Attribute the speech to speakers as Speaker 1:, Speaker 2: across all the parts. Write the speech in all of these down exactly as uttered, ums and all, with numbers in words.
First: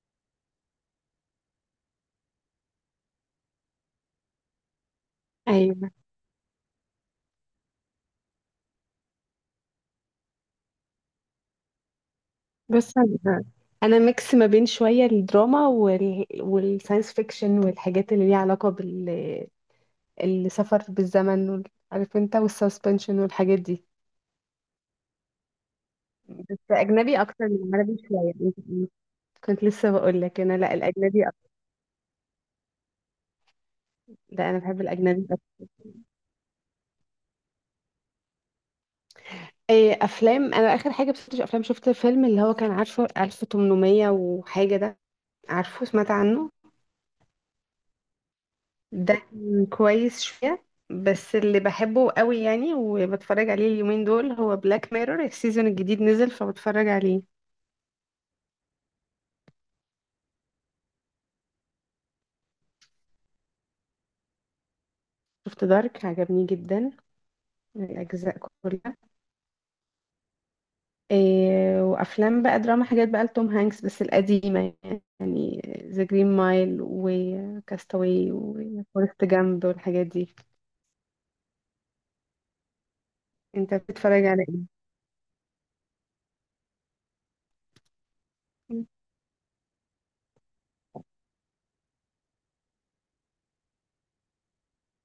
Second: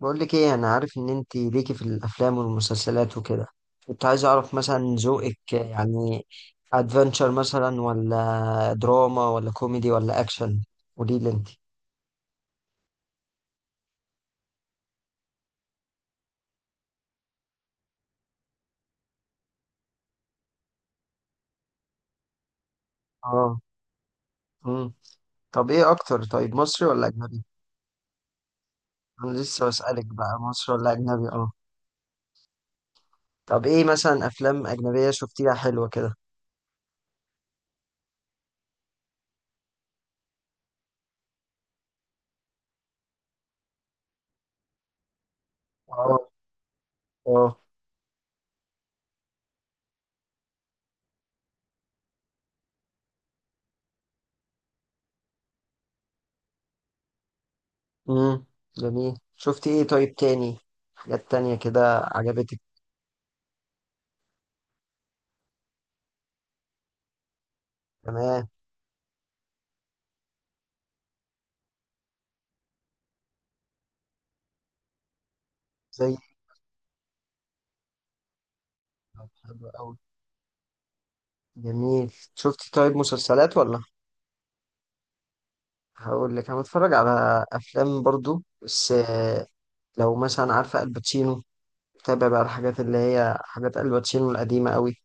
Speaker 1: بقول لك ايه، انا عارف ان انت ليكي في الافلام والمسلسلات وكده. كنت عايز اعرف مثلا ذوقك،
Speaker 2: ايوه.
Speaker 1: يعني ادفنتشر مثلا ولا دراما ولا كوميدي ولا اكشن. قولي لي انت.
Speaker 2: بص انا أنا ميكس ما بين شويه الدراما وال... والساينس فيكشن والحاجات اللي ليها علاقه بال السفر بالزمن وال... عارف انت، والسسبنشن والحاجات
Speaker 1: اه.
Speaker 2: دي.
Speaker 1: امم طب ايه اكتر، طيب
Speaker 2: بس
Speaker 1: مصري ولا
Speaker 2: اجنبي
Speaker 1: اجنبي؟
Speaker 2: اكتر من عربي شويه أنت-
Speaker 1: انا
Speaker 2: كنت
Speaker 1: لسه
Speaker 2: لسه
Speaker 1: بسألك
Speaker 2: بقول
Speaker 1: بقى
Speaker 2: لك انا،
Speaker 1: مصري
Speaker 2: لا،
Speaker 1: ولا اجنبي؟
Speaker 2: الاجنبي أكتر.
Speaker 1: اه. طب، ايه مثلا
Speaker 2: لا انا
Speaker 1: افلام
Speaker 2: بحب
Speaker 1: اجنبية
Speaker 2: الاجنبي
Speaker 1: شفتيها
Speaker 2: أكتر.
Speaker 1: حلوة كده؟
Speaker 2: إيه افلام، انا اخر حاجه بس افلام شفت فيلم اللي هو كان، عارفه ألف وثمنمية وحاجه ده؟ عارفه، سمعت
Speaker 1: اه.
Speaker 2: عنه؟
Speaker 1: اه.
Speaker 2: ده كان كويس شوية. بس اللي بحبه قوي يعني وبتفرج عليه اليومين دول هو بلاك ميرور، السيزون الجديد نزل فبتفرج عليه.
Speaker 1: امم جميل، شفتي ايه طيب تاني؟ حاجات تانية كده عجبتك؟
Speaker 2: شفت دارك، عجبني جدا الأجزاء
Speaker 1: تمام.
Speaker 2: كلها. إيه وأفلام بقى دراما، حاجات بقى لتوم هانكس بس القديمة يعني. ذا
Speaker 1: زي.
Speaker 2: جرين مايل وكاستاوي وفورست
Speaker 1: طب
Speaker 2: جامب
Speaker 1: حلو أوي،
Speaker 2: والحاجات دي.
Speaker 1: جميل. شفت طيب مسلسلات
Speaker 2: انت
Speaker 1: ولا؟
Speaker 2: بتتفرج على
Speaker 1: هقول لك، انا بتفرج على افلام برضو
Speaker 2: ايه؟
Speaker 1: بس آه، لو مثلا عارفه الباتشينو، بتابع بقى الحاجات اللي هي حاجات الباتشينو القديمه قوي،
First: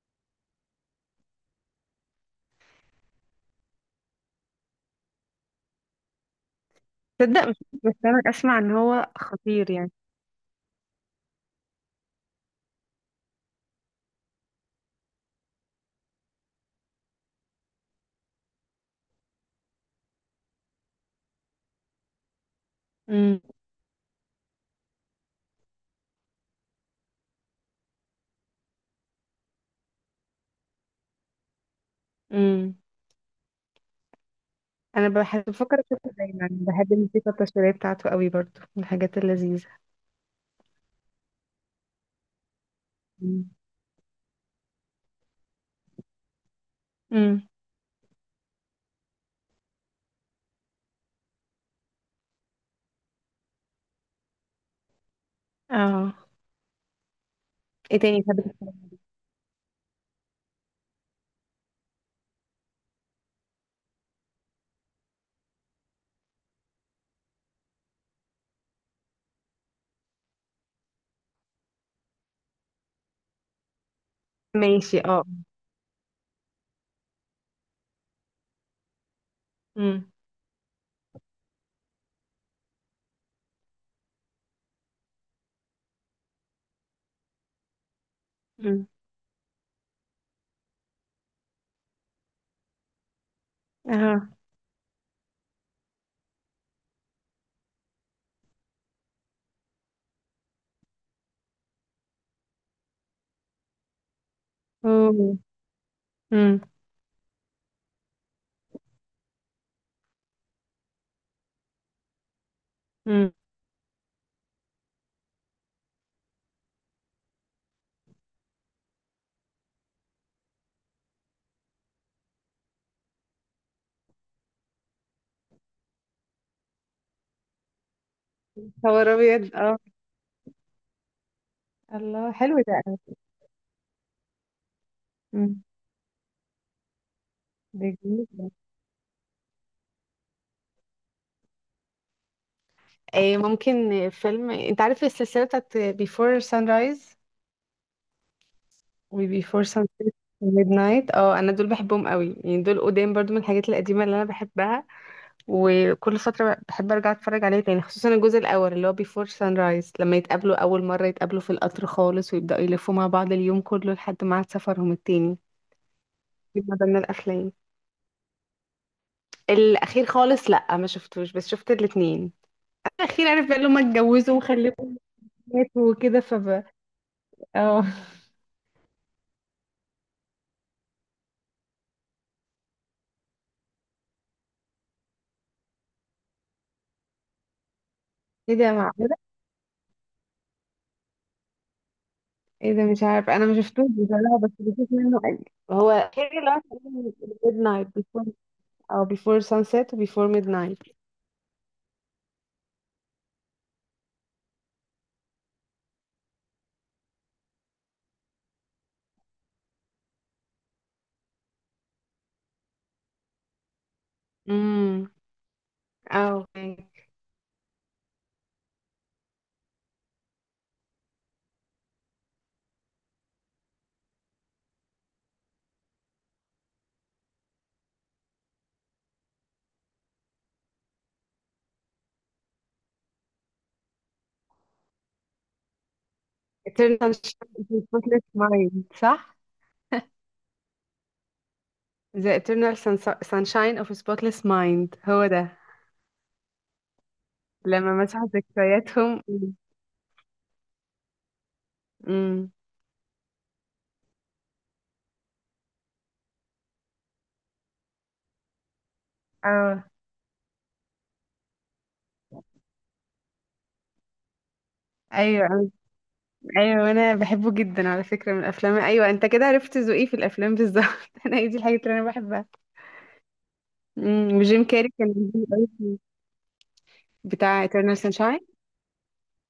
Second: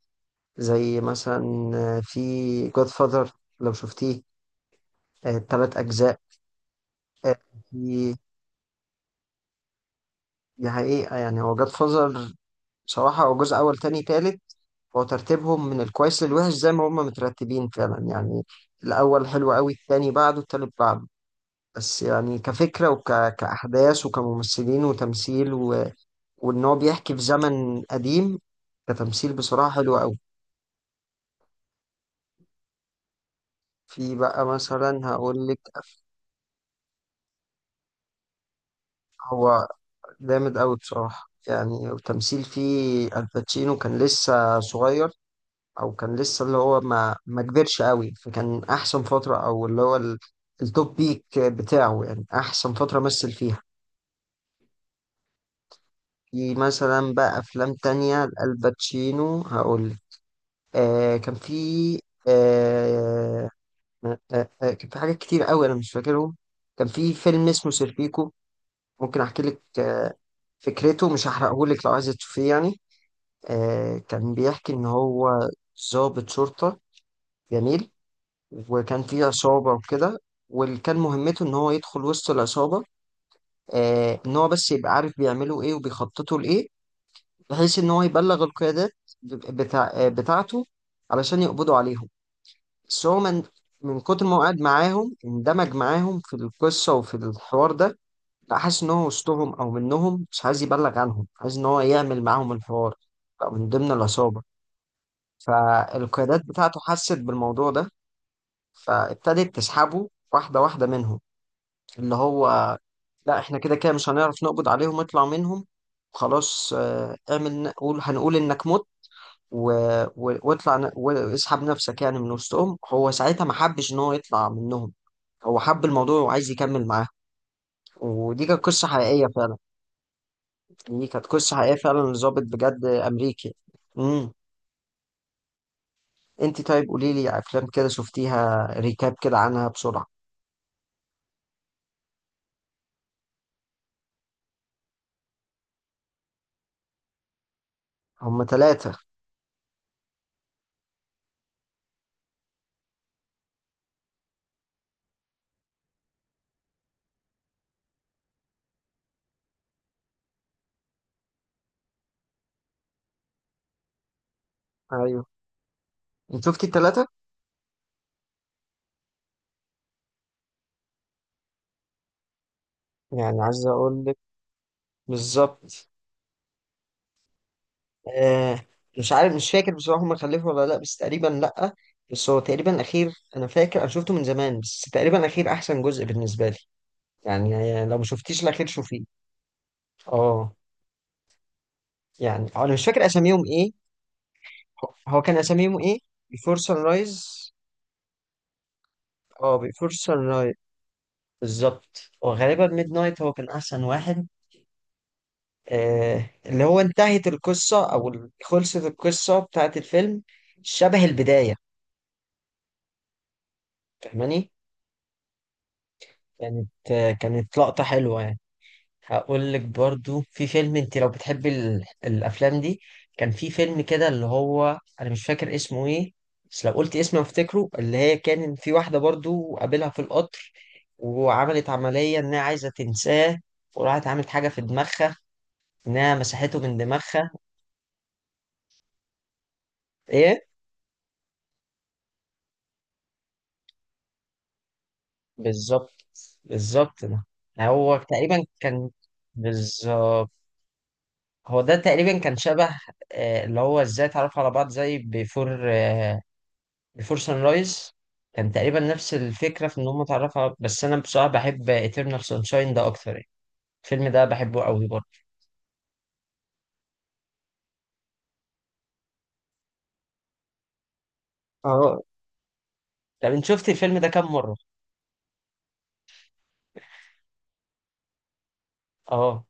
Speaker 1: زي مثلا آه، في جود فاذر، لو شفتيه، الثلاث اجزاء. آه.
Speaker 2: تصدق؟ مش بس
Speaker 1: في.
Speaker 2: انا اسمع ان هو خطير يعني.
Speaker 1: دي حقيقه يعني، هو جود فاذر بصراحه، هو جزء اول تاني تالت، هو ترتيبهم من الكويس للوحش زي ما هم مترتبين فعلا يعني. الاول حلو قوي، التاني بعده، التالت بعده. بس يعني كفكرة وك... كأحداث وكممثلين وتمثيل و... وإن هو بيحكي في زمن قديم، كتمثيل بصراحة حلو أوي.
Speaker 2: امم.
Speaker 1: في بقى مثلا،
Speaker 2: انا بحب
Speaker 1: هقول لك.
Speaker 2: بفكر اشوفه دايما، بحب الموسيقى التصويريه بتاعته قوي برضو، من الحاجات
Speaker 1: هو
Speaker 2: اللذيذه.
Speaker 1: جامد أوي بصراحة، يعني التمثيل فيه
Speaker 2: امم.
Speaker 1: الباتشينو كان لسه صغير، أو كان لسه اللي هو ما ما
Speaker 2: أمم.
Speaker 1: كبرش أوي، فكان أحسن فترة، أو اللي هو ال... التوب بيك بتاعه يعني أحسن فترة مثل فيها.
Speaker 2: اه.
Speaker 1: في مثلا بقى أفلام
Speaker 2: ايه تاني
Speaker 1: تانية
Speaker 2: بحب تسمعي؟
Speaker 1: الباتشينو هقول. آه كان في آه آه آه آه، كان في حاجات كتير قوي انا مش فاكرهم. كان في فيلم اسمه سيرفيكو. ممكن احكي لك آه فكرته مش هحرقه لك لو عايزه تشوفيه يعني. آه كان بيحكي ان
Speaker 2: ماشي، اه.
Speaker 1: هو ضابط شرطة. جميل. وكان في عصابة
Speaker 2: امم.
Speaker 1: وكده، واللي كان مهمته ان هو يدخل وسط العصابة، آه ان هو بس يبقى عارف بيعملوا ايه وبيخططوا لايه، بحيث ان هو يبلغ
Speaker 2: امم.
Speaker 1: القيادات بتاع آه بتاعته علشان يقبضوا عليهم. بس هو من من كتر
Speaker 2: اه.
Speaker 1: ما هو قاعد معاهم، اندمج معاهم في القصة وفي الحوار ده، بقى حاسس إن هو وسطهم أو منهم، مش عايز يبلغ عنهم، عايز إن هو يعمل معاهم الحوار، بقى من ضمن العصابة.
Speaker 2: اوه.
Speaker 1: فالقيادات
Speaker 2: امم.
Speaker 1: بتاعته حست بالموضوع ده، فابتدت تسحبه واحدة واحدة منهم، اللي هو
Speaker 2: امم.
Speaker 1: لا، إحنا كده كده مش هنعرف نقبض عليهم، اطلع منهم. خلاص آه، اعمل، قول هنقول إنك مت، و... و- واطلع ن- واسحب نفسك يعني من وسطهم. هو ساعتها ما حبش إن هو يطلع منهم، هو حب الموضوع وعايز يكمل معاه. ودي كانت قصة
Speaker 2: صور
Speaker 1: حقيقية
Speaker 2: ابيض،
Speaker 1: فعلا،
Speaker 2: اه.
Speaker 1: دي كانت قصة حقيقية فعلا
Speaker 2: الله،
Speaker 1: لظابط
Speaker 2: حلو ده
Speaker 1: بجد
Speaker 2: قوي.
Speaker 1: أمريكي. امم.
Speaker 2: امم.
Speaker 1: انت طيب، قولي لي أفلام كده
Speaker 2: ده جميل ده.
Speaker 1: شفتيها، ريكاب كده عنها بسرعة.
Speaker 2: إيه ممكن فيلم، انت عارف السلسله بتاعت Before Sunrise
Speaker 1: هما ثلاثة.
Speaker 2: و Before Sunset و Midnight؟ اه انا دول بحبهم قوي يعني، دول قدام برضو من الحاجات القديمه اللي انا بحبها. وكل فترة بحب أرجع أتفرج عليه تاني، خصوصا الجزء الأول اللي هو بيفور سان رايز، لما يتقابلوا أول مرة، يتقابلوا في القطر خالص ويبدأوا يلفوا مع بعض اليوم كله لحد ميعاد سفرهم
Speaker 1: أيوه،
Speaker 2: التاني.
Speaker 1: انت
Speaker 2: دي
Speaker 1: شفتي
Speaker 2: من ضمن
Speaker 1: الثلاثة؟
Speaker 2: الأفلام. الأخير خالص، لأ، ما شفتوش، بس شفت الاتنين. الأخير،
Speaker 1: يعني
Speaker 2: عارف بقى
Speaker 1: عايز
Speaker 2: اللي هما
Speaker 1: أقول لك.
Speaker 2: اتجوزوا وخلفوا
Speaker 1: بالظبط.
Speaker 2: وماتوا وكده فب. اه.
Speaker 1: آه مش عارف، مش فاكر بصراحة هما خلفوا ولا لأ، بس تقريبا لأ. بس هو تقريبا الأخير، أنا فاكر أنا شفته من زمان، بس تقريبا الأخير أحسن جزء بالنسبة لي. يعني يعني لو ما شفتيش
Speaker 2: ايه
Speaker 1: الأخير
Speaker 2: ده،
Speaker 1: شوفيه.
Speaker 2: معقولة؟
Speaker 1: اه. يعني انا
Speaker 2: ايه ده،
Speaker 1: مش
Speaker 2: مش
Speaker 1: فاكر
Speaker 2: عارف،
Speaker 1: اساميهم
Speaker 2: أنا ما
Speaker 1: ايه.
Speaker 2: شفتوش بصراحة بس بشوف
Speaker 1: هو
Speaker 2: منه
Speaker 1: هو كان
Speaker 2: قليل.
Speaker 1: اساميهم
Speaker 2: هو
Speaker 1: ايه؟
Speaker 2: الأخير اللي
Speaker 1: بيفور
Speaker 2: هو
Speaker 1: سان رايز.
Speaker 2: ميد نايت بيفور، أو بيفور
Speaker 1: اه، بيفور
Speaker 2: سانسيت
Speaker 1: سان
Speaker 2: وبيفور ميد
Speaker 1: رايز.
Speaker 2: نايت.
Speaker 1: بالظبط، وغالبا ميد نايت هو كان احسن واحد. آه اللي هو انتهت القصه، او ال- خلصت القصه بتاعت الفيلم، شبه البدايه، فاهماني؟
Speaker 2: امم. اه.
Speaker 1: كانت آه كانت لقطه حلوه يعني. هقول لك برضو، في فيلم، انت لو بتحبي ال... الافلام دي، كان في فيلم كده اللي هو انا مش فاكر اسمه ايه، بس لو قلت اسمه افتكره. اللي هي كان في واحده برضو قابلها في القطر، وعملت عمليه انها عايزه تنساه، وراحت عملت حاجه في دماغها، انها مسحته من
Speaker 2: Eternal
Speaker 1: دماغها.
Speaker 2: Sunshine of the Spotless Mind، صح؟
Speaker 1: ايه.
Speaker 2: The Eternal Sun- Sunshine of a Spotless Mind، هو ده.
Speaker 1: بالظبط. بالظبط ده.
Speaker 2: لما
Speaker 1: هو
Speaker 2: مسحوا
Speaker 1: تقريبا كان.
Speaker 2: ذكرياتهم.
Speaker 1: بالظبط، هو ده تقريبا كان
Speaker 2: امم.
Speaker 1: شبه آه، اللي هو ازاي اتعرفوا على بعض زي بيفور، بيفور سان رايز. كان تقريبا نفس الفكرة، في
Speaker 2: اه.
Speaker 1: إن هم اتعرفوا، بس أنا بصراحة بحب إترنال سانشاين ده أكتر يعني. الفيلم ده بحبه قوي برضه.
Speaker 2: ايوه. ايوه انا بحبه جدا على فكره، من الافلام. ايوه انت كده عرفت ذوقي في الافلام بالظبط. انا هي دي الحاجات اللي
Speaker 1: اه.
Speaker 2: انا بحبها.
Speaker 1: طب أنت شفت الفيلم ده كام
Speaker 2: امم،
Speaker 1: مرة؟
Speaker 2: وجيم كاري كان جميل أوي في- بتاع Eternal Sunshine.
Speaker 1: أه.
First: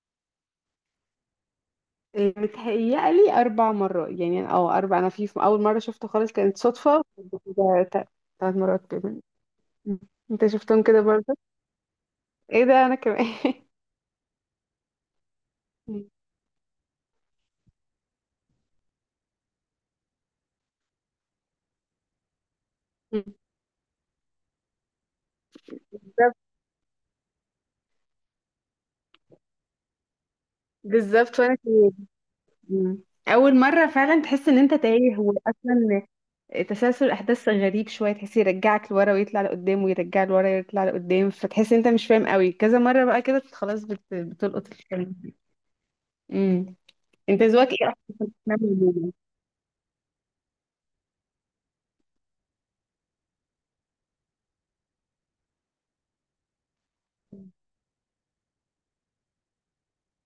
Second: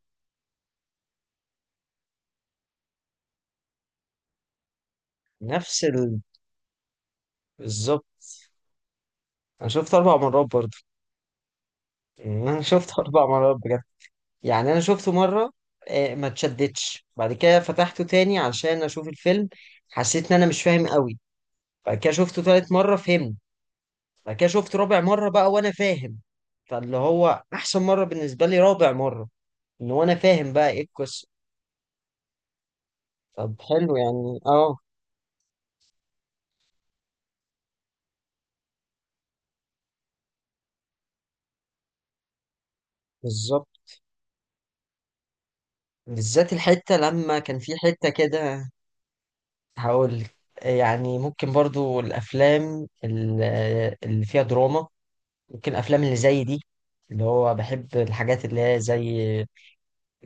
Speaker 2: متهيألي أربع مرات يعني أنا- أو أربع، أنا في في أول مرة
Speaker 1: نفس
Speaker 2: شفته
Speaker 1: ال...
Speaker 2: خالص كانت صدفة ده- ده-
Speaker 1: بالظبط.
Speaker 2: تلات مرات كمان.
Speaker 1: أنا شفته
Speaker 2: أمم.
Speaker 1: اربع مرات
Speaker 2: أنت
Speaker 1: برضه.
Speaker 2: شفتهم كده؟
Speaker 1: يعني أنا
Speaker 2: ايه ده انا
Speaker 1: شفته أربع
Speaker 2: كمان
Speaker 1: مرات بجد. يعني أنا شفته مرة، آه، ما اتشدتش، بعد كده فتحته تاني عشان أشوف الفيلم، حسيت إن أنا مش فاهم قوي، بعد كده شفته تالت مرة فهمت، بعد كده شفته رابع مرة بقى وأنا فاهم.
Speaker 2: بالظبط.
Speaker 1: فاللي هو أحسن مرة بالنسبة لي رابع مرة، ان هو انا فاهم بقى ايه القصه.
Speaker 2: بالظبط وانا كمان. مم.
Speaker 1: طب
Speaker 2: اول مره
Speaker 1: حلو
Speaker 2: فعلا
Speaker 1: يعني،
Speaker 2: تحس ان انت
Speaker 1: اه.
Speaker 2: تايه، واصلا تسلسل الاحداث غريب شويه، تحس يرجعك لورا ويطلع لقدام ويرجع لورا ويطلع لقدام، فتحس إن انت مش فاهم قوي، كذا مره بقى كده
Speaker 1: بالظبط،
Speaker 2: خلاص بت... بتلقط الفيلم.
Speaker 1: بالذات
Speaker 2: امم.
Speaker 1: الحته لما
Speaker 2: انت
Speaker 1: كان
Speaker 2: ذوقك
Speaker 1: في
Speaker 2: ايه
Speaker 1: حته كده.
Speaker 2: اصلا؟
Speaker 1: هقول لك. يعني ممكن برضو الافلام ال- اللي فيها دراما، ممكن الافلام اللي زي دي، اللي هو بحب الحاجات اللي هي زي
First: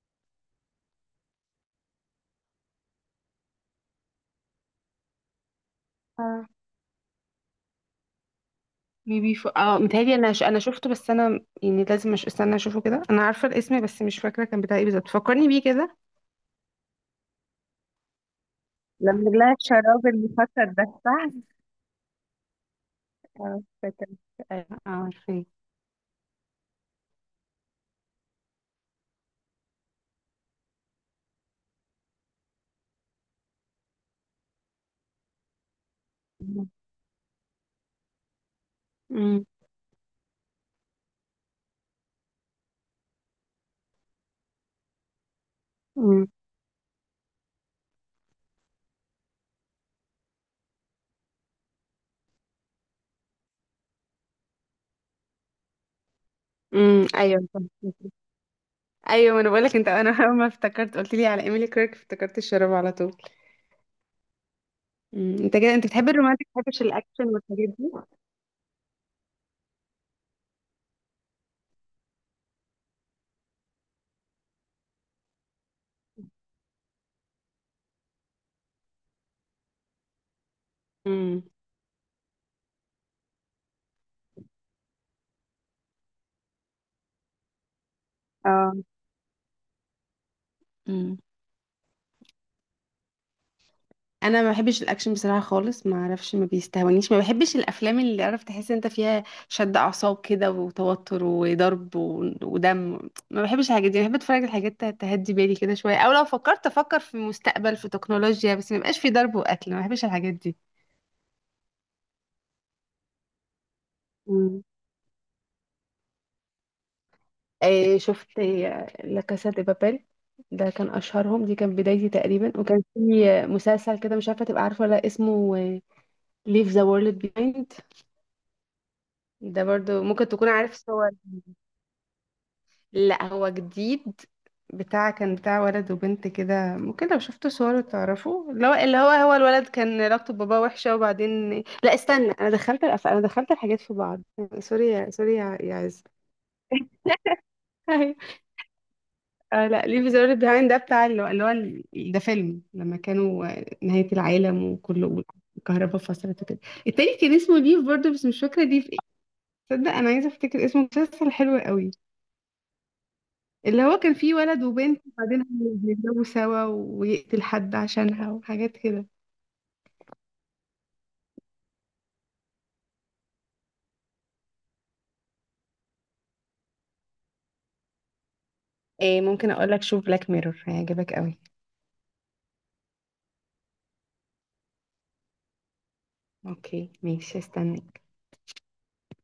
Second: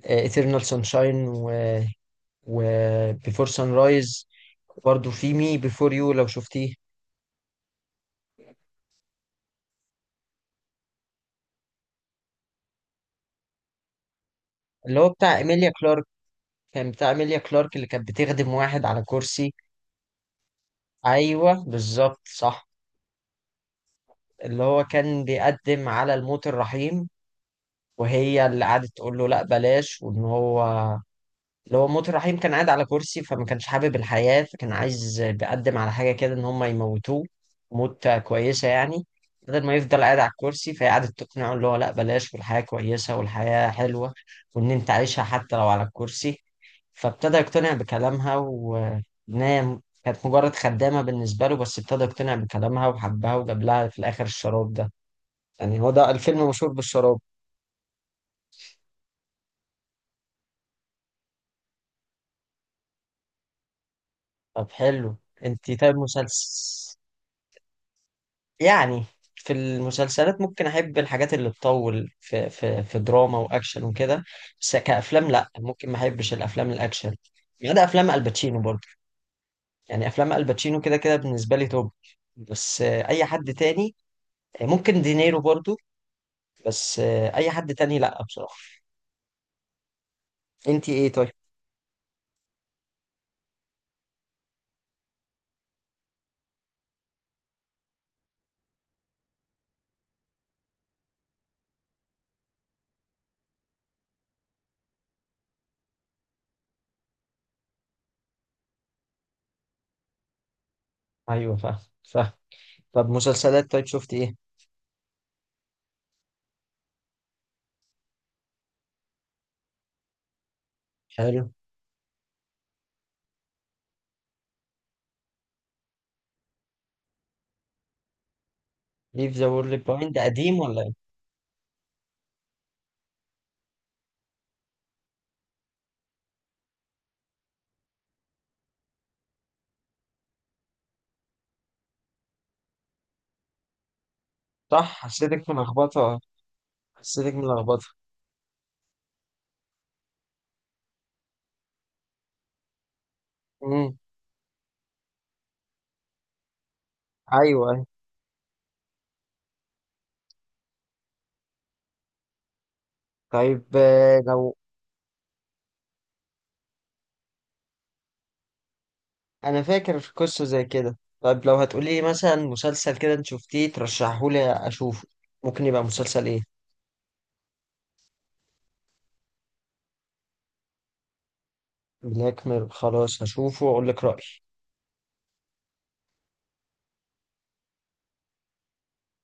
Speaker 1: آه، Eternal Sunshine و, و Before Sunrise. برضو في مي Before You، لو
Speaker 2: اه
Speaker 1: شفتيه،
Speaker 2: ميبي ف... اه متهيألي انا ش... انا شفته، بس انا يعني لازم أش... استنى اشوفه كده، انا عارفه الاسم بس مش فاكره كان بتاع ايه
Speaker 1: اللي
Speaker 2: بالظبط،
Speaker 1: هو بتاع
Speaker 2: فكرني بيه
Speaker 1: إيميليا
Speaker 2: كده.
Speaker 1: كلارك. كان بتاع إيميليا كلارك اللي كانت بتخدم واحد على
Speaker 2: لما لها
Speaker 1: كرسي.
Speaker 2: الشراب المفسد ده، صح.
Speaker 1: أيوه، بالظبط، صح.
Speaker 2: اه فاكر.
Speaker 1: اللي
Speaker 2: اه
Speaker 1: هو كان
Speaker 2: عارفه.
Speaker 1: بيقدم على الموت الرحيم، وهي اللي قعدت تقول له لا بلاش، وان هو، اللي هو موت الرحيم، كان قاعد على كرسي فما كانش حابب الحياة، فكان عايز بيقدم على حاجة كده ان هم يموتوه موت كويسة يعني،
Speaker 2: امم.
Speaker 1: بدل ما يفضل قاعد على الكرسي. فهي قعدت تقنعه اللي هو لا بلاش، والحياة كويسة والحياة حلوة، وان انت عايشها حتى لو على
Speaker 2: امم.
Speaker 1: الكرسي. فابتدى يقتنع بكلامها، وانها كانت مجرد خدامة بالنسبة له، بس ابتدى يقتنع بكلامها وحبها، وجاب لها في الآخر الشراب ده. يعني هو ده الفيلم مشهور
Speaker 2: امم.
Speaker 1: بالشراب.
Speaker 2: ايوه صح. ايوه ما انا بقولك، انت انا اول ما افتكرت قلت لي على ايميلي كيرك، افتكرت الشراب على طول.
Speaker 1: طب حلو.
Speaker 2: امم. انت
Speaker 1: انت
Speaker 2: كده انت
Speaker 1: طيب
Speaker 2: بتحب الرومانتك، ما بتحبش
Speaker 1: مسلسل،
Speaker 2: الاكشن والحاجات دي.
Speaker 1: يعني في المسلسلات ممكن احب الحاجات اللي تطول في في في دراما واكشن وكده، بس كافلام لا، ممكن ما احبش الافلام الاكشن، ما عدا افلام الباتشينو برضه. يعني افلام الباتشينو كده كده
Speaker 2: امم.
Speaker 1: بالنسبه لي توب. بس آه، اي حد تاني، آه، ممكن دينيرو برضه، بس آه، اي حد تاني لا بصراحه.
Speaker 2: اه.
Speaker 1: انت ايه
Speaker 2: امم.
Speaker 1: طيب؟
Speaker 2: انا ما بحبش الاكشن بصراحه خالص، ما اعرفش، ما بيستهونيش، ما بحبش الافلام اللي عرفت تحس انت فيها شد اعصاب كده وتوتر وضرب و- ودم، ما بحبش الحاجات دي. بحب اتفرج على حاجات ت- تهدي بالي كده شويه، او لو فكرت افكر في مستقبل في تكنولوجيا، بس ما يبقاش في ضرب وقتل، ما بحبش الحاجات دي.
Speaker 1: ايوه، فاهم فاهم. طب مسلسلات طيب، شفت ايه؟
Speaker 2: مم. إيه شفت إيه، لا كاسا دي بابيل، ده كان اشهرهم،
Speaker 1: حلو.
Speaker 2: دي كان بدايتي تقريبا. وكان في آه، مسلسل كده، مش عارفه تبقى عارفه ولا لأ، اسمه ليف ذا وورلد بيهايند.
Speaker 1: ليف ذا
Speaker 2: ده
Speaker 1: وورلد
Speaker 2: برضو
Speaker 1: بوينت ده
Speaker 2: ممكن تكون
Speaker 1: قديم
Speaker 2: عارف،
Speaker 1: ولا؟
Speaker 2: صور. لا هو جديد. بتاع كان بتاع ولد وبنت كده، ممكن لو شفتوا صوره تعرفوا، اللي هو اللي هو هو الولد كان علاقته بباباه وحشة وبعدين. لا استنى، انا دخلت الأف... انا دخلت الحاجات في بعض،
Speaker 1: صح،
Speaker 2: سوري سوري
Speaker 1: حسيتك
Speaker 2: يا يا عز.
Speaker 1: ملخبطة. حسيتك ملخبطة.
Speaker 2: أيوة. آه لا، ليه بيزور بيهايند ده بتاع اللي هو اللي هو ال- ده فيلم لما كانوا آه،
Speaker 1: امم.
Speaker 2: نهاية العالم وكله، الكهرباء فصلت وكده. التاني كان اسمه
Speaker 1: أيوه، أيوه.
Speaker 2: ليف برضه، بس مش فاكرة ليف ايه. تصدق انا عايزة افتكر اسمه، مسلسل حلو قوي،
Speaker 1: طيب
Speaker 2: اللي هو كان
Speaker 1: آه،
Speaker 2: فيه
Speaker 1: لو،
Speaker 2: ولد وبنت وبعدين بيتجوزوا سوا ويقتل حد عشانها وحاجات كده.
Speaker 1: أنا فاكر في قصة زي كده. طيب لو هتقولي مثلا مسلسل كده أنت شفتيه ترشحهولي أشوفه، ممكن يبقى مسلسل إيه؟
Speaker 2: إيه ممكن اقول لك، شوف بلاك ميرور، هيعجبك قوي.
Speaker 1: بلاك ميرور خلاص هشوفه وأقول لك رأيي.
Speaker 2: اوكي ماشي، استنى.